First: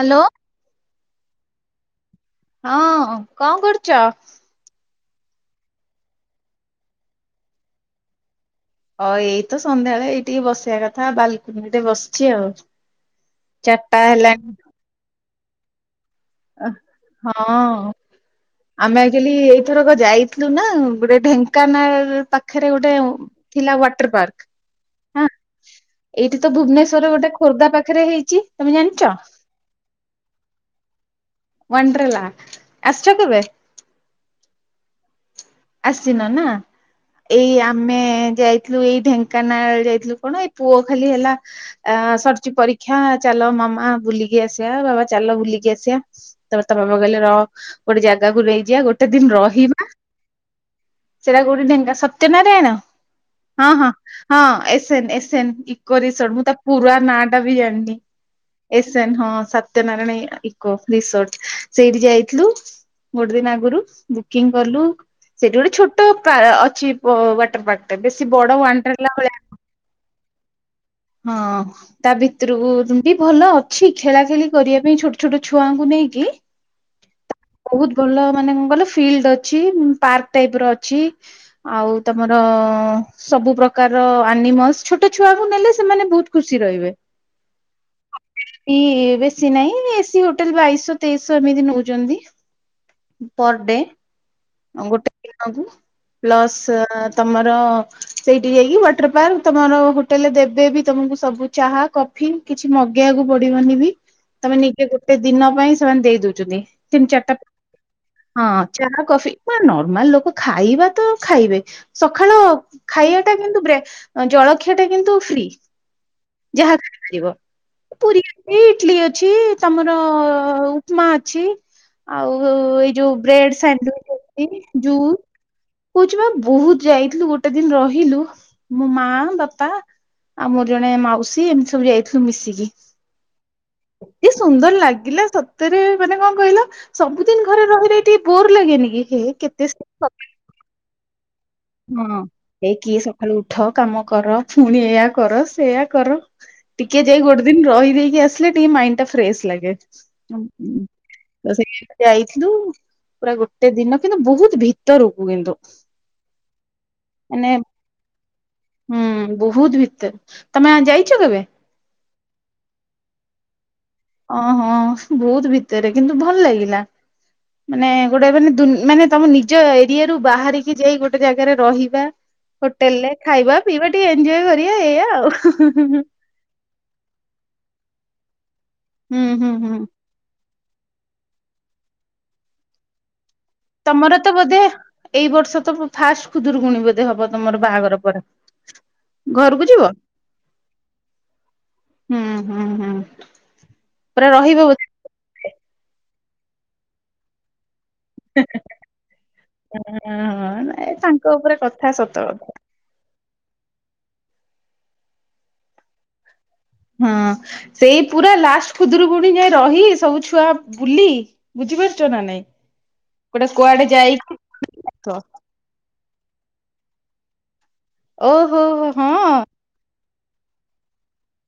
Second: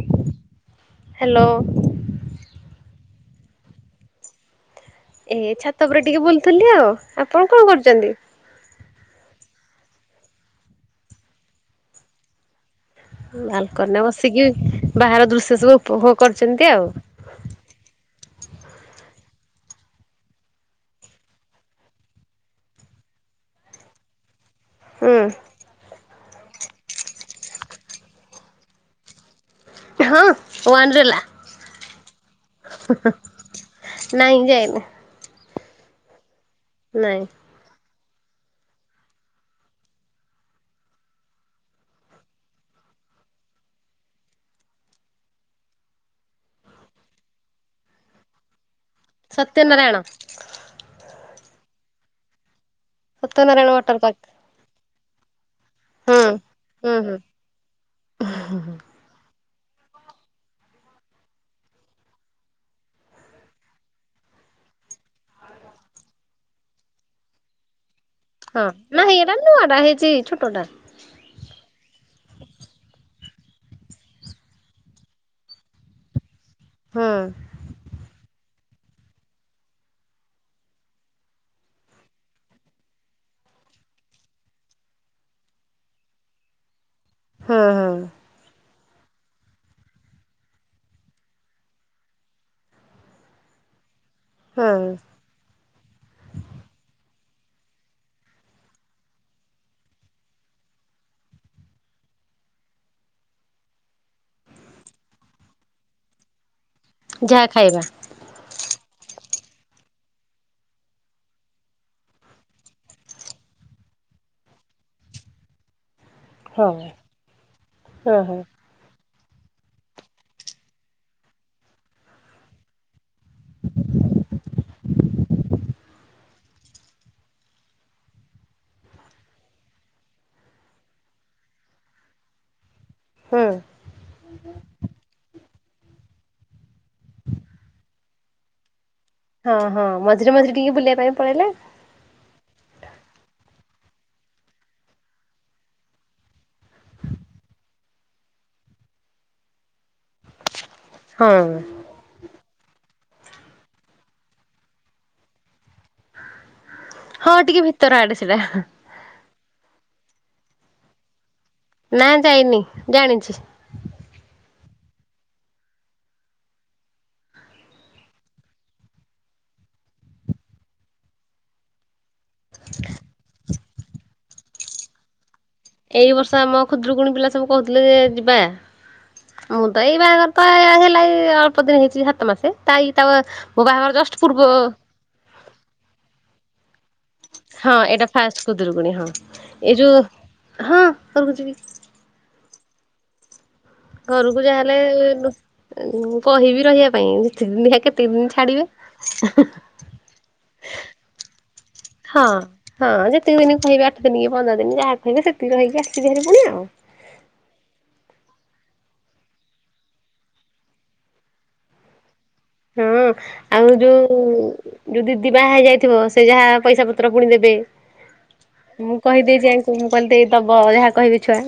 Hello. Hello. ହଁ କଣ କରୁଚ? ଏ ଛାତ ଉପରେ ଟିକେ ବୁଲୁଥିଲି ଆଉ ଆପଣ କଣ କରୁଚନ୍ତି? ହ ଏଇତ ସନ୍ଧ୍ୟାବେଳେ ଏଇ ଟିକେ ବସିବା କଥା ବାଲକୁନିରେ ଟିକେ ବସିଚି ଆଉ। ଚାରିଟା ବାଲକୋନିରେ ବସିକି ହେଲାଣି ବାହାର ଦୃଶ୍ୟ ସବୁ ଉପଭୋଗ କରୁଚନ୍ତି ଆଉ। ହଁ। ଆମେ ଆକ୍ଚୁୟାଲି ଏଇଥରକ ଯାଇଥିଲୁ ନା ଗୋଟେ ଢେଙ୍କାନାଳ ପାଖରେ ଗୋଟେ ଥିଲା ୱାଟର ପାର୍କ। ହୁଁ। ହଁ ଏଇଠି ତ ଭୁବନେଶ୍ଵରରେ ଗୋଟେ ଖୋର୍ଦ୍ଧା ପାଖରେ ହେଇଛି ତମେ ଜାଣିଛ? ହଁ ୱାଣ୍ଡରେଲା। ୱାଣ୍ଡରଲା ଆସୁଛ କେବେ? ନାଇଁ ଯାଇନ୍। ଆସିନ ନା। ନାଇଁ। ଏଇ ଆମେ ଯାଇଥିଲୁ ଏଇ ଢେଙ୍କାନାଳ ଯାଇଥିଲୁ କଣ ଏଇ ପୁଅ ଖାଲି ହେଲା ଆ ସରିଛି ପରୀକ୍ଷା ଚାଲ ମାମା ବୁଲିକି ଆସିବା ବାବା ଚାଲ ବୁଲିକି ଆସିବା। ତାପରେ ତା ବାବା କହିଲେ ରହ ଗୋଟେ ଜାଗାକୁ ନେଇଯିବା ଗୋଟେ ଦିନ ରହିବା। [inaudible] ସେଟା କୋଉଠି ଢେଙ୍କା ସତ୍ୟ ନାରାୟଣ ହଁ ସତ୍ୟନାରାୟଣ ହଁ ୱାଟର ପାର୍କ ହଁ ଏସ୍ ଏସ୍ଏନ୍ ଏସ୍ଏନ୍ ହୁଁ। ଇକୋରିସନ୍ ମୁଁ ତାର ପୁରା ହୁଁ ହୁଁ ନାଁ ଟା ବି ଜାଣିନି ଏସ ହଁ ସତ୍ୟନାରାୟଣୀ ଇକୋ ରିସର୍ଚ୍ଚ ସେଇଠି ଯାଇଥିଲୁ। ଗୋଟେ ଦିନ ଆଗରୁ ବୁକିଂ କଲୁ। ସେଇଠି ଗୋଟେ ଛୋଟ ପାକ୍ ଅ ଅଛି ଅ ୱାଟର ପାର୍କ। ଅ ବେଶୀ ବଡ ହଁ ୱାଣ୍ଡ୍ରେଲା ନାହିଁ ଭଳିଆ ଏଇଟା ନୂଆଟା ହେଇଛି ଛୋଟ ଟା। ହଁ। ତା ଭିତରୁକୁ ଯେମିତି ଭଲ ଅଛି ଖେଳା ଖେଳି କରିବା ପାଇଁ ଛୋଟ ଛୋଟ ଛୁଆଙ୍କୁ ନେଇକି। ହୁଁ ବହୁତ ଭଲ ମାନେ କଣ କିଲ ଫିଲ୍ଡ ଅଛି ପାର୍କ ଟାଇପ ର ଅଛି। ଆଉ ତମର ସବୁ ପ୍ରକାର ଆନିମଲ୍ସ୍ ଛୋଟ ଛୁଆ କୁ ନେଲେ। ସେମାନେ ବହୁତ ଖୁସି ରହିବେ। ହଁ ହଁ। ଇଏ ବେଶୀ ନାଇଁ ଏସିି ହୋଟେଲ ବାଇଶହ ତେଇଶହ ଏମିତି ନଉଛନ୍ତି। ପର ଡେ ହୁଁ ଗୋଟେ ଦିନକୁ ପ୍ଲସ୍ ଅ ତମର ସେଇଠି ଯାଇକି ୱାଟର ପାର୍କ ତମର ହୋଟେଲରେ ଦେବେ ବି ତମକୁ ସବୁ ଚାହା କଫ ଫି କିଛି ମଗେଇବାକୁ ପଡିବନି ବି ତମେ ନିଜେ ଗୋଟେ ଦିନ ପାଇଁ ସେମାନେ ଦେଇ ଦଉଛନ୍ତି। ତିନି ଚାରିଟା ଯାହା ଖାଇବା ହଁ ଚା କଫି ପୁରା ନର୍ମାଲ ଲୋକ ଖାଇବା ତ ଖାଇବେ। ସକାଳ ଖାଇଆଟା କିନ୍ତୁ ବ୍ରେ ଜଳଖିଆଟା କିନ୍ତୁ ଫ୍ରି। ହଁ ଯାହା ଖାଇପାରିବ। ହଁ ପୁରୀ ହଁ ଅଛି, ଇଡଲି ଅ ଅଛି, ତମର ଉପମା ଅଛି, ଆଉ ଏ ଯୋଉ ବ୍ରେଡ ସ୍ୟାଣ୍ଡ ସ୍ୟାନଡ୍ଉଇଚ ଏଇ ଯୋଉ କହୁଛି ବା ବହୁତ ଯାଇଥିଲୁ ଗୋଟେ ଦିନ ରହିଲୁ ମୋ ମା, ବାପା ଆଉ ମୋର ଜଣେ ମାଉସୀ, ଏମତି ସବୁ ଯାଇଥିଲୁ ମିଶିକି। ହୁଁ। କି ସୁନ୍ଦର ଲାଗିଲା ସତ ତାରେ ମାନେ କଣ କହିଲ, ସବୁଦିନ ଘରେ ରହିଲେ ଟିକେ ବୋର ଲାଗେନି କି? ହେ ହଁ କେତେ ହଁ। ମଝିରେ ମଝିରେ ଟିକେ ବୁଲିଆ ପାଇଁ ପଳେଇଲେ ହଁ। ଏଇ କିଏ ସଖାଳୁ ଉଠ, କାମ କର, ଫୁଣି ଏୟା କର, ସେୟା କର ଟିକେ ଯାଇ ଗୋଟେ ଦିନ ରହି ଦେଇକି ଆସିଲେ ଟିକେ ମାଇଣ୍ଡ ଟା ଫ୍ରେଶସ ଲାଗେ। ଉମ୍ ହଁ ତ ସେଇ ଯାଇଥିଲୁ, ପୁରା ଗୋଟେ ଦିନ କିନ୍ତୁ ବହୁତ ଭିତରକୁ କିନ୍ତୁ। ହଁ ମାନେ ଟିକେ ଭିତର ଆଡେ ସେଇଟା। ହୁଁ ବହୁତ ଭିତରେ। ତମେ ଆ ଯାଇଚ କେବେ? ନା ଯାଇନି, ଜାଣିଛି। ଓହୋ, ବହୁତ ଭିତରେ କିନ୍ତୁ ଭଲ ଲାଗିଲା। ମାନେ ଗୋଟେ ମାନେ ଦୁନ ମାନେ ତମ ନିଜ ଏରିଆରୁୁ ବାହାରିକି ଯାଇ ଗୋଟେ ଜାଗାରେ ରହିବା ହୋଟେଲରେ ଖାଇବା, ପିଇବା, ଟିକେ ଏନ୍ଜୟ କରିଆ ଏଇଆ ଆଉ। ଏଇ ବର୍ଷ ଆମ ଖୁଦୁରୁକୁଣୀ ପିଲା ସବୁ କହୁଥିଲେ ଯେ ଯିବା, ହୁଁ ହୁଁ ମୁଁ ହୁଁ ତ ଏଇ ବାହାଘର ତ ଏ ହେଲାକି ଏ ଅଳ୍ପ ଦିନ ହେଇଛି ଯେ ସାତ ମାସେ, ତା ଇଏ ତା ମୋ ବାହାଘର ତମର ଜଷ୍ଟ ତ ପୂର୍ବ ବୋଧେ ଏଇ ବର୍ଷ ତ ଫାଷ୍ଟ ଖୁଦୁରୁକୁଣୀ ବୋଧେ ହବ? ତମର ହଁ ବାହାଘର ଏଇଟା ପରେ ଫାଷ୍ଟ ଖୁଦୁରୁକୁଣୀ। ହଁ ଘରକୁ ଏଇ ଯିବ? ଯୋଉ ହଁ, ଘରକୁ ଯିବି। ହୁଁ-ହୁଁ-ହୁଁ। ଘରକୁ ଯାହାହେଲେ ଏଇନୁ କହିବି ରହିବା ପାଇଁ, ଯେ ଦିନିଆ କେତ ନି ଦିନ ଛାଡିବେ ଇ ହିଁ ହଁ ନାଇଁ ତାଙ୍କ ଉପରେ କଥା ସତ ହଁ। କଥା ହଁ ଯେତିକି ଦିନ କହିବେ ଆଠ ଦିନ, କି ପନ୍ଦର ଦିନ, ଯାହା କହିବେ ସେତିକି କହିକି ଆସିବି ହାରି ପୁଣି ଆଉ। ହୁଁ। ସେଇ ପୁରା ଲାଷ୍ଟ ଖୁଦୁରୁକୁଣୀ ଯାଏଁ ରହି, ସବୁ ଛୁଆ ବୁଲି ବୁଝିପାରୁଛ ନା ନାଇଁ? ହଁ। ଗୋଟେ ଆଉ କୁଆଡେ ଯୋଉ ଯାଇକି ଯୋଉ ଦିଦି ବାହା ହେଇଯାଇଥିବ, ସେ ଯାହା ପଇସା ପତ୍ର ପୁଣି ଦେବେ, ଓହୋ ହୋ ମୁଁ ହଁ କହିଦେଇଛି ଆଙ୍କୁ ମୁଁ କହିଲି ଦେଇ ଦବ ଯାହା କହିବି ଛୁଆ।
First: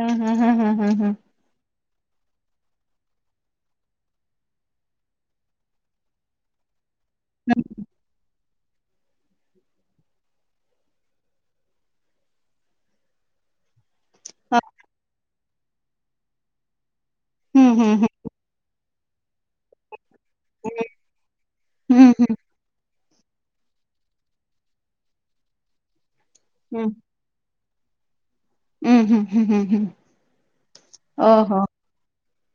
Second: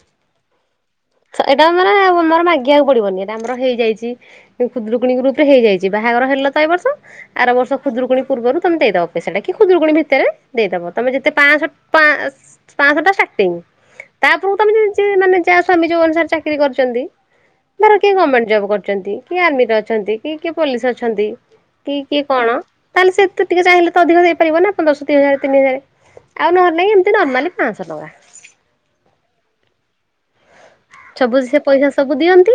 ଉଁ ହୁଁ-ହୁଁ-ହୁଁ-ହୁଁ-ହୁଁ-ହୁଁ। ଏଇଟା ମାନେ ମୋର ମାଗିବାକୁ ପଡିବନି ଏଟା ଆମର ହେଇଯାଇଛି ଖୁଦୁରୁକୁଣୀ ଗ୍ରୁପରେ ହେଇଯାଇଛି, ବାହାଘର ହେଲା ତ ଏଇ ବର୍ଷ, ଆର ବର୍ଷ ଖୁଦୁରୁକୁଣୀ ପୂର୍ବରୁ ତମ ଦେଇଦବ। ପଇସାଟା କି ଖୁଦୁରୁକୁଣୀ ଭିତରେ ଦେଇଦବ। ତମେ ଯେତେ ପାଆଁଶ ପାଆଁ ପାଆଁଶଟା ଷ୍ଟାର୍ଟିଂ। ତାପରକୁ ତମେ ଯେ ଯା ମାନେ ଯାହା ସ୍ୱାମୀ ଯୋଉ ଅନୁସାରେ ଚାକିରୀ କରିଛନ୍ତି, ହୁଁ ହୁଁ ହୁଁ ଧର କିଏ ଗମେଣ୍ଟ ଜବ କରି ଚନ୍ତି, କିଏ ଆର୍ମିରେ ଅଛନ୍ତି, କି କିଏ ପୋଲିସ ଅଛନ୍ତି, କି ହୁଁ ହୁଁ କିଏ ହୁଁ କଣ ତାହେଲେ ସେ ତ ଟିକେ ଚାହିଁଲେ ତ ଅଧିକ ଦେଇପାରିବ ନା, ପନ୍ଦରଶ, ଦି ହଜାର, ତିନି ହଜାର। ଆଉ ନହେଲେ ନାହିଁ ଏମିତି ନର୍ମାଲି ପାଆଁଶ ଟଙ୍କା। ଉଁ-ହୁଁ-ହୁଁ-ହୁଁ-ହୁଁ। ସବୁ ସେ ପଇସା ସବୁ ଦିଅନ୍ତି,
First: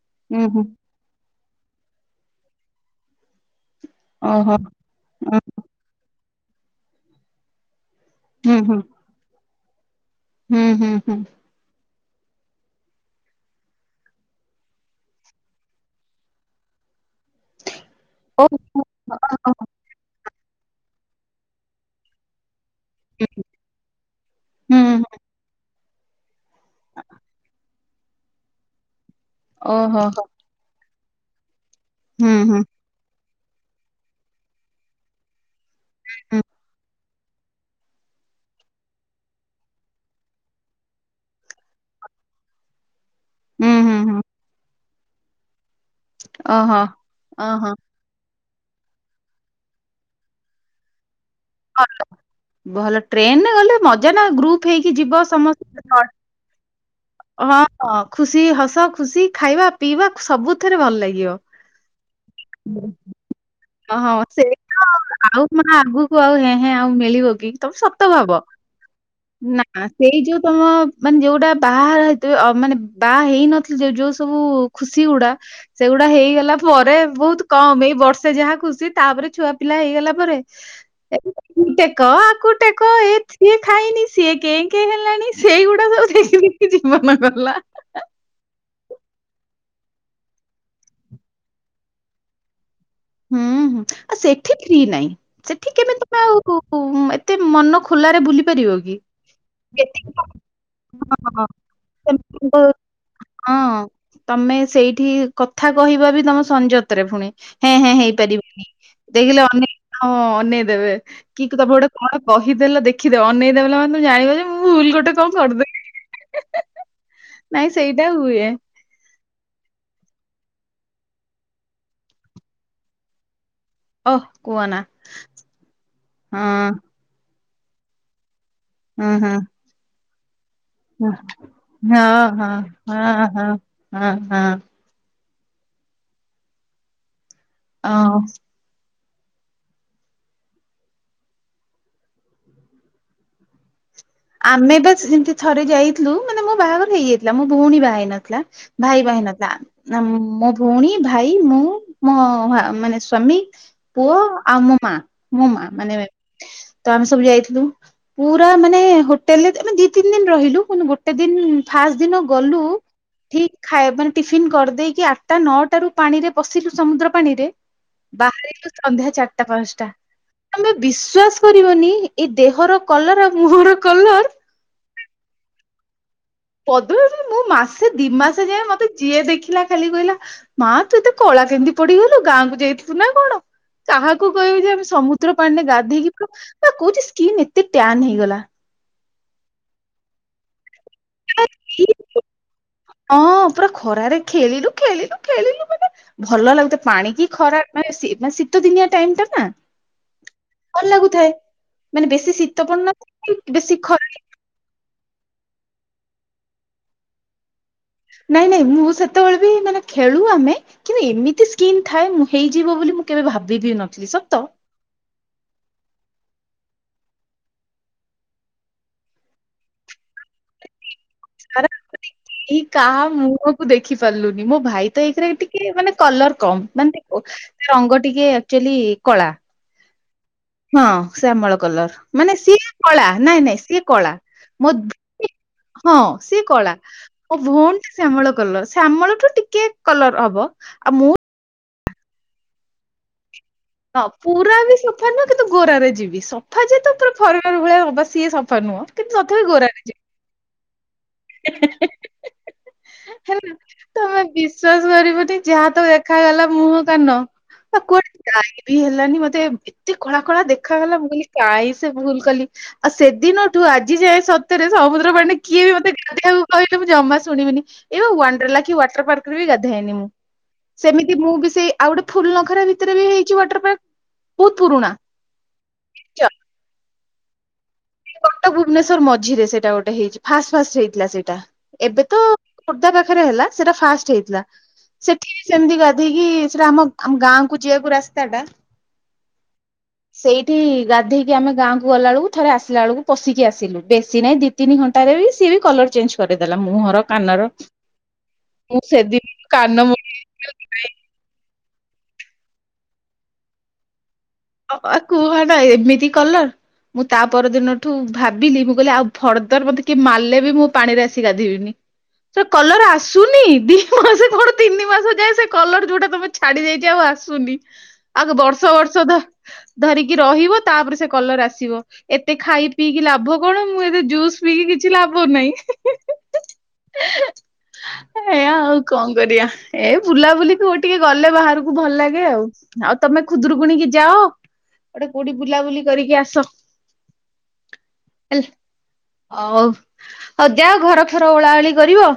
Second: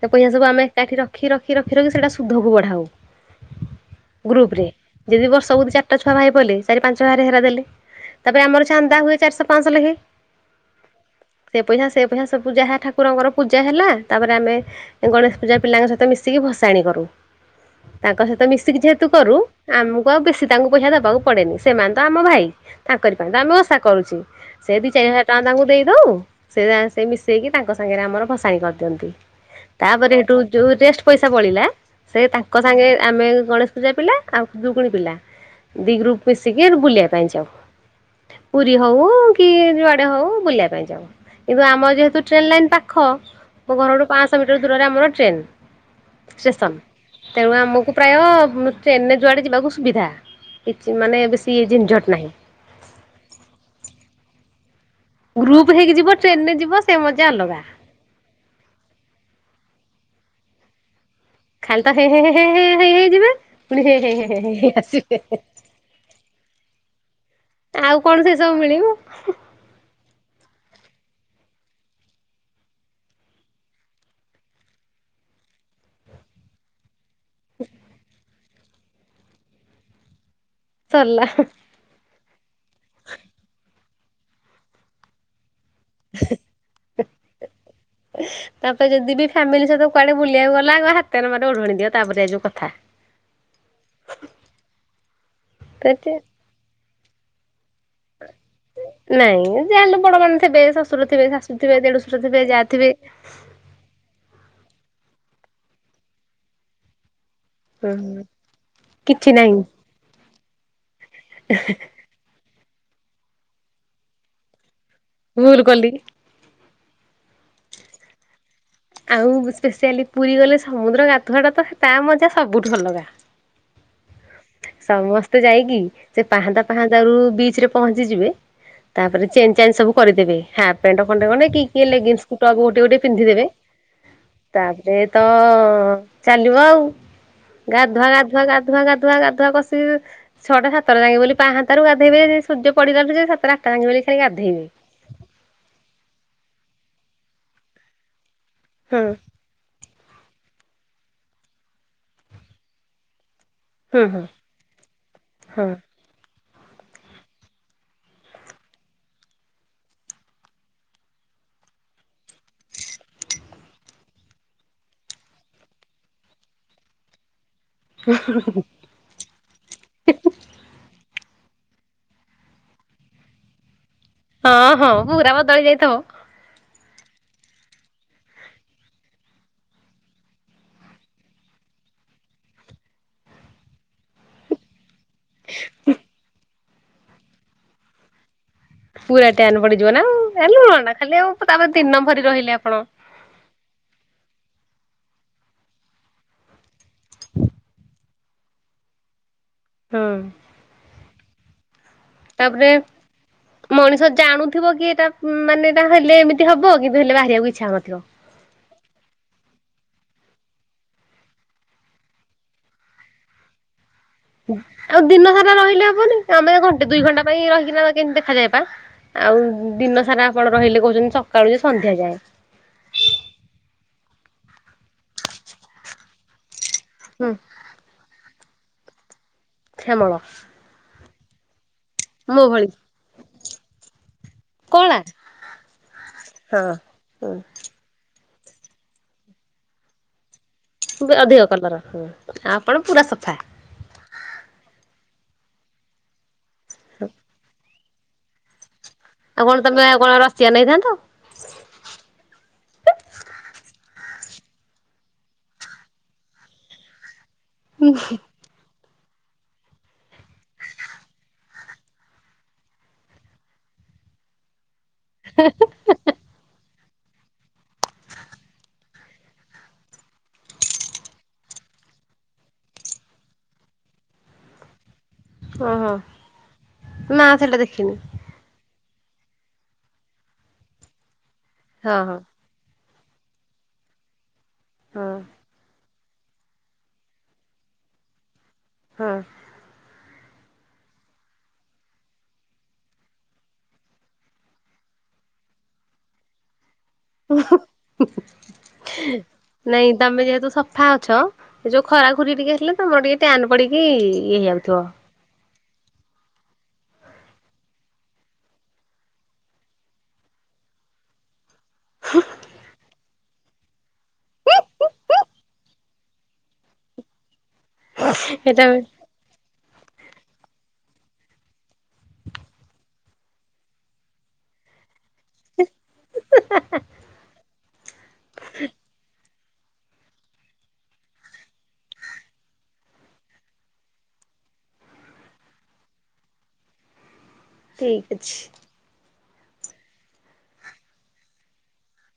ସେ ପଇସା ହୁଁ ସବୁ ହୁଁ ଆମେ ଏକାଠି ରଖ ରଖି, ରଖି, ରଖି, ରଖି ସେଇଟା ସୁଧକୁ ବଢ଼ାଉ, ଓହୋ ଗ୍ରୁପରେ। ଯଦି ବର୍ଷକୁ ଦି ଚାରି ଛୋଟ ଛୁଆ ଭାଇ ବୋଲି ଚାରି ପାଞ୍ଚ ହଜାର ହେଇରା ଦେଲେ, ତାପରେ ହୁଁ ଆମର ହୁଁ ଚାନ୍ଦା ହୁଏ ଚାରିଶ ପାଆଁଶ ଲେଖାଏଁ ହୁଁ ହୁଁ ହୁଁ। ସେ ପଇସା ସେ ପଇସା ସବୁ ପୂଜା ଯାହା ଠାକୁରଙ୍କର ପୂଜା ହେଲା, ତାପରେ ଆମେ ଗଣେଶ ପୂଜା ପିଲାଙ୍କ ସହିତ ମିଶିକି ଭସାଣି କରୁ। ତାଙ୍କ ସହିତ ଓ ମିଶିକି ଯେହେତୁ କରୁ, ଆମକୁ ଆଉ ବେଶୀ ତାଙ୍କୁ ପଇସା ଦବାକୁ ପଡେନି। ସେମାନେ ତ ଆମ ଭାଇ ତାଙ୍କରି ପାଇଁ ତ ଆମେ ଓସା କରୁଛୁ ସେ ଦୁଇ ହୁଁ ଚାରି ହଜାର ଟଙ୍କା ତାଙ୍କୁ ଦେଇଦଉ ସେ ମିଶେଇକି ତାଙ୍କ ସାଙ୍ଗରେ ଆମର ଭସାଣି କରିଦିଅନ୍ତି ଓହୋ ତାପରେ ସେଠୁ ଯୋଉ ରେଷ୍ଟ ପଇସା ବଳିଲା। ସେ ହୁଁ ହୁଁ ତାଙ୍କ ସାଙ୍ଗେ ଆମେ ଗଣେଶ ପୂଜା ପିଲା ଆଉ ଖୁଦୁରୁକୁଣୀ ପିଲା। ଦିଗ୍ରୁପ୍ ହୁଁ ମିିସିକି ବୁଲିବା ପାଇଁଯାଉ। ପୁରୀ ହଉ କି ଯୁଆଡେ ହଉ ବୁଲିବା ପାଇଁ ଯାଉ କିନ୍ତୁ ଆମ ଯେହେତୁ ଟ୍ରେନ ଲାଇନ ପାଖ ମୋ ହୁଁ ହୁଁ ଘରଠୁ ହୁଁ ପାଞ୍ଚଶହ ମିଟର ଦୂରରେ ଆମର ଟ୍ରେନ। ଓହୋ ଷ୍ଟେସନ ତେଣୁ ଓହୋ ଆମକୁ ପ୍ରାୟ ଟ୍ରେନରେ ଯୁଆଡ଼େ ଯିବାକୁ ସୁବିଧା କିଛି ମାନେ ବେଶି ଝିନ୍ଝଟ୍ ନାହିଁ। ଭଲ ଟ୍ରେନରେ ଗଲେ ମଜା ନା ଗ୍ରୁପ ଥେଇକି ଯିବ। ଗ୍ରୁପ ସମସ୍ତେ ହେଇକି ଯିବ, ଟ୍ରେନ ରେ ଯିବ, ସେ ମଜ୍ ହଁ, ହଁ, ଖୁସି ହସ ଖୁସି ଖାଇବା ପିଇବା ସବୁଥିରେ ଭଲ ଲାଗିବ। ଖାଲିଟା ହେ ହେ ହେ ହେଇ ହେଇଯିବେ। ଓହୋ! ସେଇତ ଆଉ, ଆଉ ମାଁ ଆଗକୁ ଆଉ ହେଁ ହେଁ ଆଉ ମିଳିବ କି? ତମେ ଆଉ ସତ କଣ ସେ ଭାବ। ସବୁ ମିଳିବ। ନାଁ। ଆ ସେଇ ଯୋଉ, ତମ ମାନେ ଯୋଉଟା ବାହା ହେଇଥିବ, ମାନେ ବାହା ହେଇନଥିଲେ ଯୋଉ ସବୁ ଖୁସି ଗୁଡା ସେଗୁଡା ହେଇଗଲା ପରେ ବହୁତ କମ୍ ଏଇ ବର୍ଷେ ଯାହା ଖୁସି। ତା'ପରେ ଛୁଆ ପିଲା ହେଇଗଲା ପରେ, ସରିଲା ଏଇ ତେ କ ଆକୁ ଟେକ, ଏ ସିଏ ଖାଇନି, ସିଏ କେଁ କେଁ ହେଲାଣି, ସେଇଗୁଡା ସବୁ ଦେଖି ଦେଖି ଜୀବନ ଗଲା। [inaudible] ତା'ପରେ ଯଦି ବି ଫ୍ୟାମିଲି ସହିତ କୁଆଡେ ବୁଲିବାକୁ ଗଲ? ଆଗ ହାତରେ ମର ଓଢଣିି ଦିଅ, ତା'ପରେ ଯୋଉ କଥା। ହୁଁ, ହୁଁ ଆଉ ସେଠି ଫ୍ରୀ ନାହିଁ। ସେଠି କେମିତି ତମେ ଆଉ-ଉ, ଏତ୍ ତେ ମନ ଖୋଲାରେ ବୁଲି ପାରିବ କି? ନାଇଁ ଯାହାହେଲେ ବଡ ମାନେ ଥିବେ ଶ୍ୱଶୁର ଥିବେ ହଁ। ଶାଶୁ ଥିବେ, ଦେଢଶୂୁର ଥିବେ, ଯା ଥିବେ, ହଁ, ତମେ ସେଇଠି କଥା କହିବ ବି, ତମ ସଂଯତରେ ଫୁଣି। ହେଁ ହେଁ ହୁଁ ହେଇପାରିବନି। କିଛି ଦେଖିଲ ନାହିଁ ଅନେଇ ହ ଅନେଇ ଦେବେ, କି ତମ ଗୋଟେ କଣ କହିଦେଲେ ଦେଖିଦ, ଅନେଇଦେଲା ମା ତମ ମାନେ ଜାଣିବ ଯେ ମୁଁ, ଭୁଲ୍ ଗୋଟେ କଣ ଭୁଲ କରିଦେଲି। କଲି ନାଇଁ ସେଇଟା ହୁଏ। ଆଉ, ସ୍ପେଶସିଆଲି ପୁରୀ ଗଲେ ସମୁଦ୍ର ଗାଧୁଆଟା, ତ ତା ମଜା ସବୁଠୁ ଅଲଗା। ଓହଃ ସମସ୍ତେ ଯାଇକି ସେ ପାହାନ୍ତା, ହଁ ପାହାନ୍ତା। ତାରୁ ବିଚ୍ ରେ ପହଞ୍ଚି ଯିବେ, ତା, ହଁ 'ପରେ ହଁ ଚେନ୍ ଚାନ୍ ସବୁ କରିଦେବେ ହାପ୍ ପେଣ୍ଟ ଖଣ୍ଡେ ଖଣ୍ଡେ କି କିଏ, ହଁ ଲେଗିନ୍ସକୁ ହଁ ହଁ ଟପ୍ ଗୋଟେ ଗୋଟେ ହଁ ପିନ୍ଧିଦେବେ? ହଁ ହଁ ତା'ପରେ ଏ ତ-ଅ ଚାଲିବ ଆଉ। ଗାଧୁଆ ହଁ ଗାଧୁଆ ଗାଧୁଆ ଗାଧୁଆ ଗାଧୁଆ ଗାଧୁଆ କଷି-ଇ ଛଅ ଟା ସାତଟାଯାଙ୍କେ ବୋଲି ପାହାନ୍ତାରୁ ଗାଧେଇବେ, ଯେ ସୂର୍ଯ୍ୟ ପଡିଲା ଠୁକି ସାତଟା ତାଞ୍ଜ୍ ଭଳି ଖାଲି ଗାଧ୍ ଆମେ ବା ଯେମିତି ଥରେ ଯାଇଥିଲୁ, ମାନେ ମୋ ବାହାଘର ହେଇଯାଇଥିଲା। ମୋ ଭଉଣୀ ବାହା ହେଇ ନଥିଲା। ହୁଁ ଭାଇ ବାହାହେଇନଥଲା। ନା ମୋ ଭଉଣୀ, ଭାଇ, ମୁଁ, ମୋ ମାନେ ସ୍ଵାମୀ, ହୁଁ ପୁଅ ହୁଁ ଆଉ, ମୋ ମାଁ। ମୋ ହୁଁ ମାଁ ମାନେ ତ ଆମେ ସବୁ ଯାଇଥିଲୁ। ପୁରା ମାନେ ହୋଟେଲରେ ଆମେ ଦି ତିନି ଦିନ ରହିଲୁୁ, ମାନେ ଗୋଟେ ଦିନ ଫାଷ୍ଟ ଦିନ ଗଲୁ ଉ ଠିକ୍ ଖାଇ ମାନେ ଟିଫିନ୍ କରିଦେଇକି ଆଠଟା ନଅଟା ରୁ ପାଣିରେ ପଶିଲୁ, ସମୁଦ୍ର ପାଣିରେ ବାହାରିଲୁ ସ ସନ୍ଧ୍ୟା ଚାରିଟା ପାଞ୍ଚଟା, ତମେ ବିଶ୍ଵାସ କରିବନି! ଏଇ ଦେହର କଲର ଆଉ ମୁହଁର କଲର। ହଁ, ହଁ, ପୁରା ବଦଳି ଯାଇଥିବ! ବଦଳିନି। ମୁଁ ମାସେ ଦି, ମାସେ ଯାଏ। ମତେ ଯିଏ ଦେଖିଲା, ଖାଲି କହିଲା ମାଁ, ତୁ ଏତେ କଳା କେମିତି ପଡିଗଲୁ ଗାଁକୁ ଯାଇଥିଲୁ ନା କଣ? କାହାକୁ କହିବୁ ଯେ ଆମେ ସମୁ ତ୍ର ପାଣିରେ ଗାଧେଇକି, ପୁରା କହୁଛି ସ୍କିନ୍ ଏତେ ଟ୍ୟାନ୍ ହେଇଗଲା। ପୁରା ଟ୍ୟାନ୍ ପଡିଯିବ ନା ଆଉ। ଲୁଣ ଟା ଖାଲି ଆଉ, ତା'ପରେ ଦିନ ଭରି ରହିଲେ ଆପଣ। ହଁ, ପୁରା ଖରାରେ ଖେଳିଲୁ, ଖେଳିଲୁ, ଖେଳିଲୁ ମାନେ ଭଲ ଲାଗୁ ତ ପାଣି କି ଖରାଟା ବେଶୀ, ଶୀତ ଦିନିଆ ଟାଇମ୍ ଟା ନା। ହଁ। ଭଲ ଲାଗୁଥାଏ? ମାନେ ବେଶୀ ଶୀତ ତାପରେ ପଡୁନଥାଏ କି ବେଶୀ ଖରା ମଣିଷ ଜାଣୁଥିବ କି ଏଟା ଉ ମାନେ ଏଟା ହେଲେ ଏମିତି ହବ କିନ୍ତୁ ହେଲେ ବାହାରିବାକୁ ଇଛା ହେଉନଥିବ। ନାଇଁ ନାଇଁ ମୁଁ ସେତେବେଳେ ବି ମାନେ ଖେଳୁ ଆମେ କିନ୍ତୁ ଏମିତି ସ୍କିନ୍ ଥାଏ ମୁଁ ହେଇଯିବ ବୋଲି ମୁଁ କେବେ ଭାବିି ବି ନଥିଲି ସତ। ଆଉ ଦିନ ସାରା ରହିଲେ ହବନି ଆମେ ଘଣ୍ଟେ ଦୁଇ ଘଣ୍ଟା ପାଇଁ ରହିକିନା କେମିତି ଦେଖା ଯାଏ ପା। ଆଉ ଦିନ ସାରା ଆପଣ ରହିଲେ କୋହୁଚନ୍ତି ସ [inaudible] କାହା ମୁହଁକୁ ଦେଖି ପାରିଲୁନି ମୋ ଭାଇ ତ ଏକରେ ଟିକେ ମାନେ କଲର କମ୍ ମାନେ କ ହୁଁ କି ରଙ୍ଗ ଟିକେ ଆକ୍ଚୁଆଲି କଳା। ଶ୍ୟାମଳ। ହଁ ଶ୍ୟାମଳ କଲର। ମାନେ ମୋ ସିଏ ଭଳି କଳା ନାଇଁ ନାଇଁ ସିଏ କଳା ମ କଳା [inaudible] ହଁ ସିଏ କଳା। ହଁ। ମୋ ଭଉଣୀ ଟା ଶ୍ୟାମଳ କଲର ଶ୍ୟାମଳଠୁ ଟିକେ କଲର ହବ। ଆଉ ମୁଁ ବି ଅଧିକ କଲର ହଁ ଆପଣ ପୁରା ସଫା? ହଁ ପୁରା ବି ସଫା ନୁହଁ କିନ୍ତୁ ଗୋରାରେ ଯିବି ସ ସଫା ଯେ ତ ପୁରା ଫରେନର ଭଳିଆ ହବା ସିଏ ସଫା ନୁହଁ। କିନ୍ତୁ ଆଉ ତଥାପି କଣ ତମେ ଆଉ କଣ ରସିଆନ୍ ହେଇଥାନ୍ତ। [inaudible] ହେଲା ତମେ ବିଶ୍ୱାସ କରିବନି ଯାହା ତ ଦେଖାଗଲା ମୁହଁ କାନ। ହ କୁଆଡେ଼ ଯାଇ ବି ହେଲାନି ମତେ ଏତେ କଳା କଳା ଦେଖାାଗଲା ମୁଁ କଲି କାହିଁ ସେ ଭୁଲ କଲି। ଆ ସେଦିନଠୁ ଆଜି ଯାଏଁ ସତରେ ସମୁଦ୍ର ପାଣିରେ କିଏ ବି ମତେ ଗାଧେଇବାକୁ କହିଥିବୁ ଜମା ଶୁଣିବିନି ଏ ୱଣ୍ଡ୍ରେଲା କି ୱାଟର ପାର୍କରେ ବି ଗାଧାଏନି ମୁଁ। ସେମିତି ମୁଁ ବି ସେଇ ଆଉ ଗୋଟେ ଫୁଲ ନଖରା ଭିତରେ ବି ହେଇଛି ୱାଟର ପାର୍କ ବହୁତ ପୁରୁଣା। ଓହୋ ନା ସେଇଟା ଦେଖିନି। କଟକ ଭୁବନେଶ୍ଵର ମଝିରେ ସେଇଟା ଗୋଟେ ହେଇଛି ଫାଷ୍ଟ ଫାଷ୍ଟ ହେଇଥିଲା ସେଇଟା ହଁ ଏବେ ହଁ ତ ଖୋର୍ଦ୍ଧା ପାଖରେ ହେଲା ସେଟା ଫାଷ୍ଟ ହେଇଥିଲା ହଁ। ସେଠିବି ସେମତି ଦେଇକି ସେଟା ଆମ ଆମ ଗାଁ କୁ ଯିଆକୁ ରାସ୍ତା ଟା। ହଁ। ସେଇଠି ଗାଧେଇକି ଆମେ ଗାଁକୁ ଗଲାବେଳକୁ ଥରେ ଆସ ଆସିଲା ବେଳକୁ ପଶିକି ଆସିଲୁ ବେଶୀ ନାହିଁ ଦି ତିନି ଘଣ୍ଟାରେ ବି ସିଏ ବି କଲର ଚେଞ୍ଜ କରିଦଲା ମୁହଁର। କାନର ମୁଁ ସେଦିନଠୁ [inaudible] ନାଇଁ କାନ ମ ତମେ ଯେହେତୁ ସଫା ଅଛ ଯୋଉ ଖରା ଖୁରୀ ଟିକେ ହେଲେ ତମର ଟିକେ ଟ୍ୟାନ୍ ପଡିକି ଇଏ ହେଇଯା ଅ ଅ କୁହନା ଏମିତି କଲର। ମୁଁ ତା ପରଦିନଠୁ ଭାବିଲି ମୁଁ କହିଲି ଆଉ ଭରଦର୍ ମତେ କିଏ ମାରଲେ ବି ମୁଁ ପାଣିରେ ଆସିକି ଗାଧେଇବିନି। ସେ କଲର ଆସୁ ଶୁନି ଦି ମାସ କଣ ତିନି ମାସ ଯାଏ ସେ କଲର ଯୋଉଟା ତମେ ଛାଡି ଯାଇଛି ଆଉ ଆସୁନି। ଆଗ ସେଇଟା ବର୍ଷ ବର୍ଷ ଧ ଧରିକି ରହିବ ତାପରେ ସେ କଲର ଆସିବ। ଏତେ ଖାଇ ପିଇକି ଲାଭ କଣ ମୁଁ ଏବେ ଜୁସ୍ ପିଇକି କିଛି ଲାଭ ଭ ନାହିଁ ଏୟା ଆଉ କଣ କରିବା। ଏ ବୁଲାବୁଲି କୋଉ ଟିକେ ଗଲେ ବାହାରକୁ ଭଲ ଲାଗେ ଆଉ ଆଉ ତମେ ଖୁଦୁରୁକୁୁଣିକି ଯାଅ? ଗୋଟେ କୋଉଠି ବୁଲାବୁଲି କରିକି ଆସ। ଠିକ୍ ଅଛି। ଅ-ଫ ହଉ ଯାଅ ଘର ଫର ଓଳାଓଳି କରିବ।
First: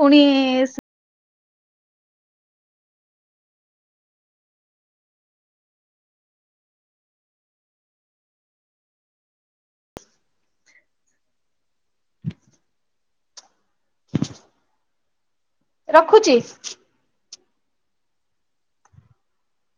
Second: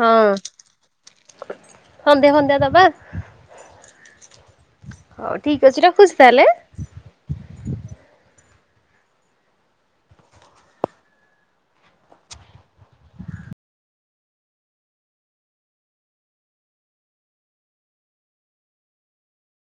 ହଁ ସନ୍ଧ୍ୟା ଫନ୍ଧ୍ୟା ଦବା। ହଉ ଠିକ ଅଛି ରଖୁଛି ତାହେଲେ ରଖୁଚି।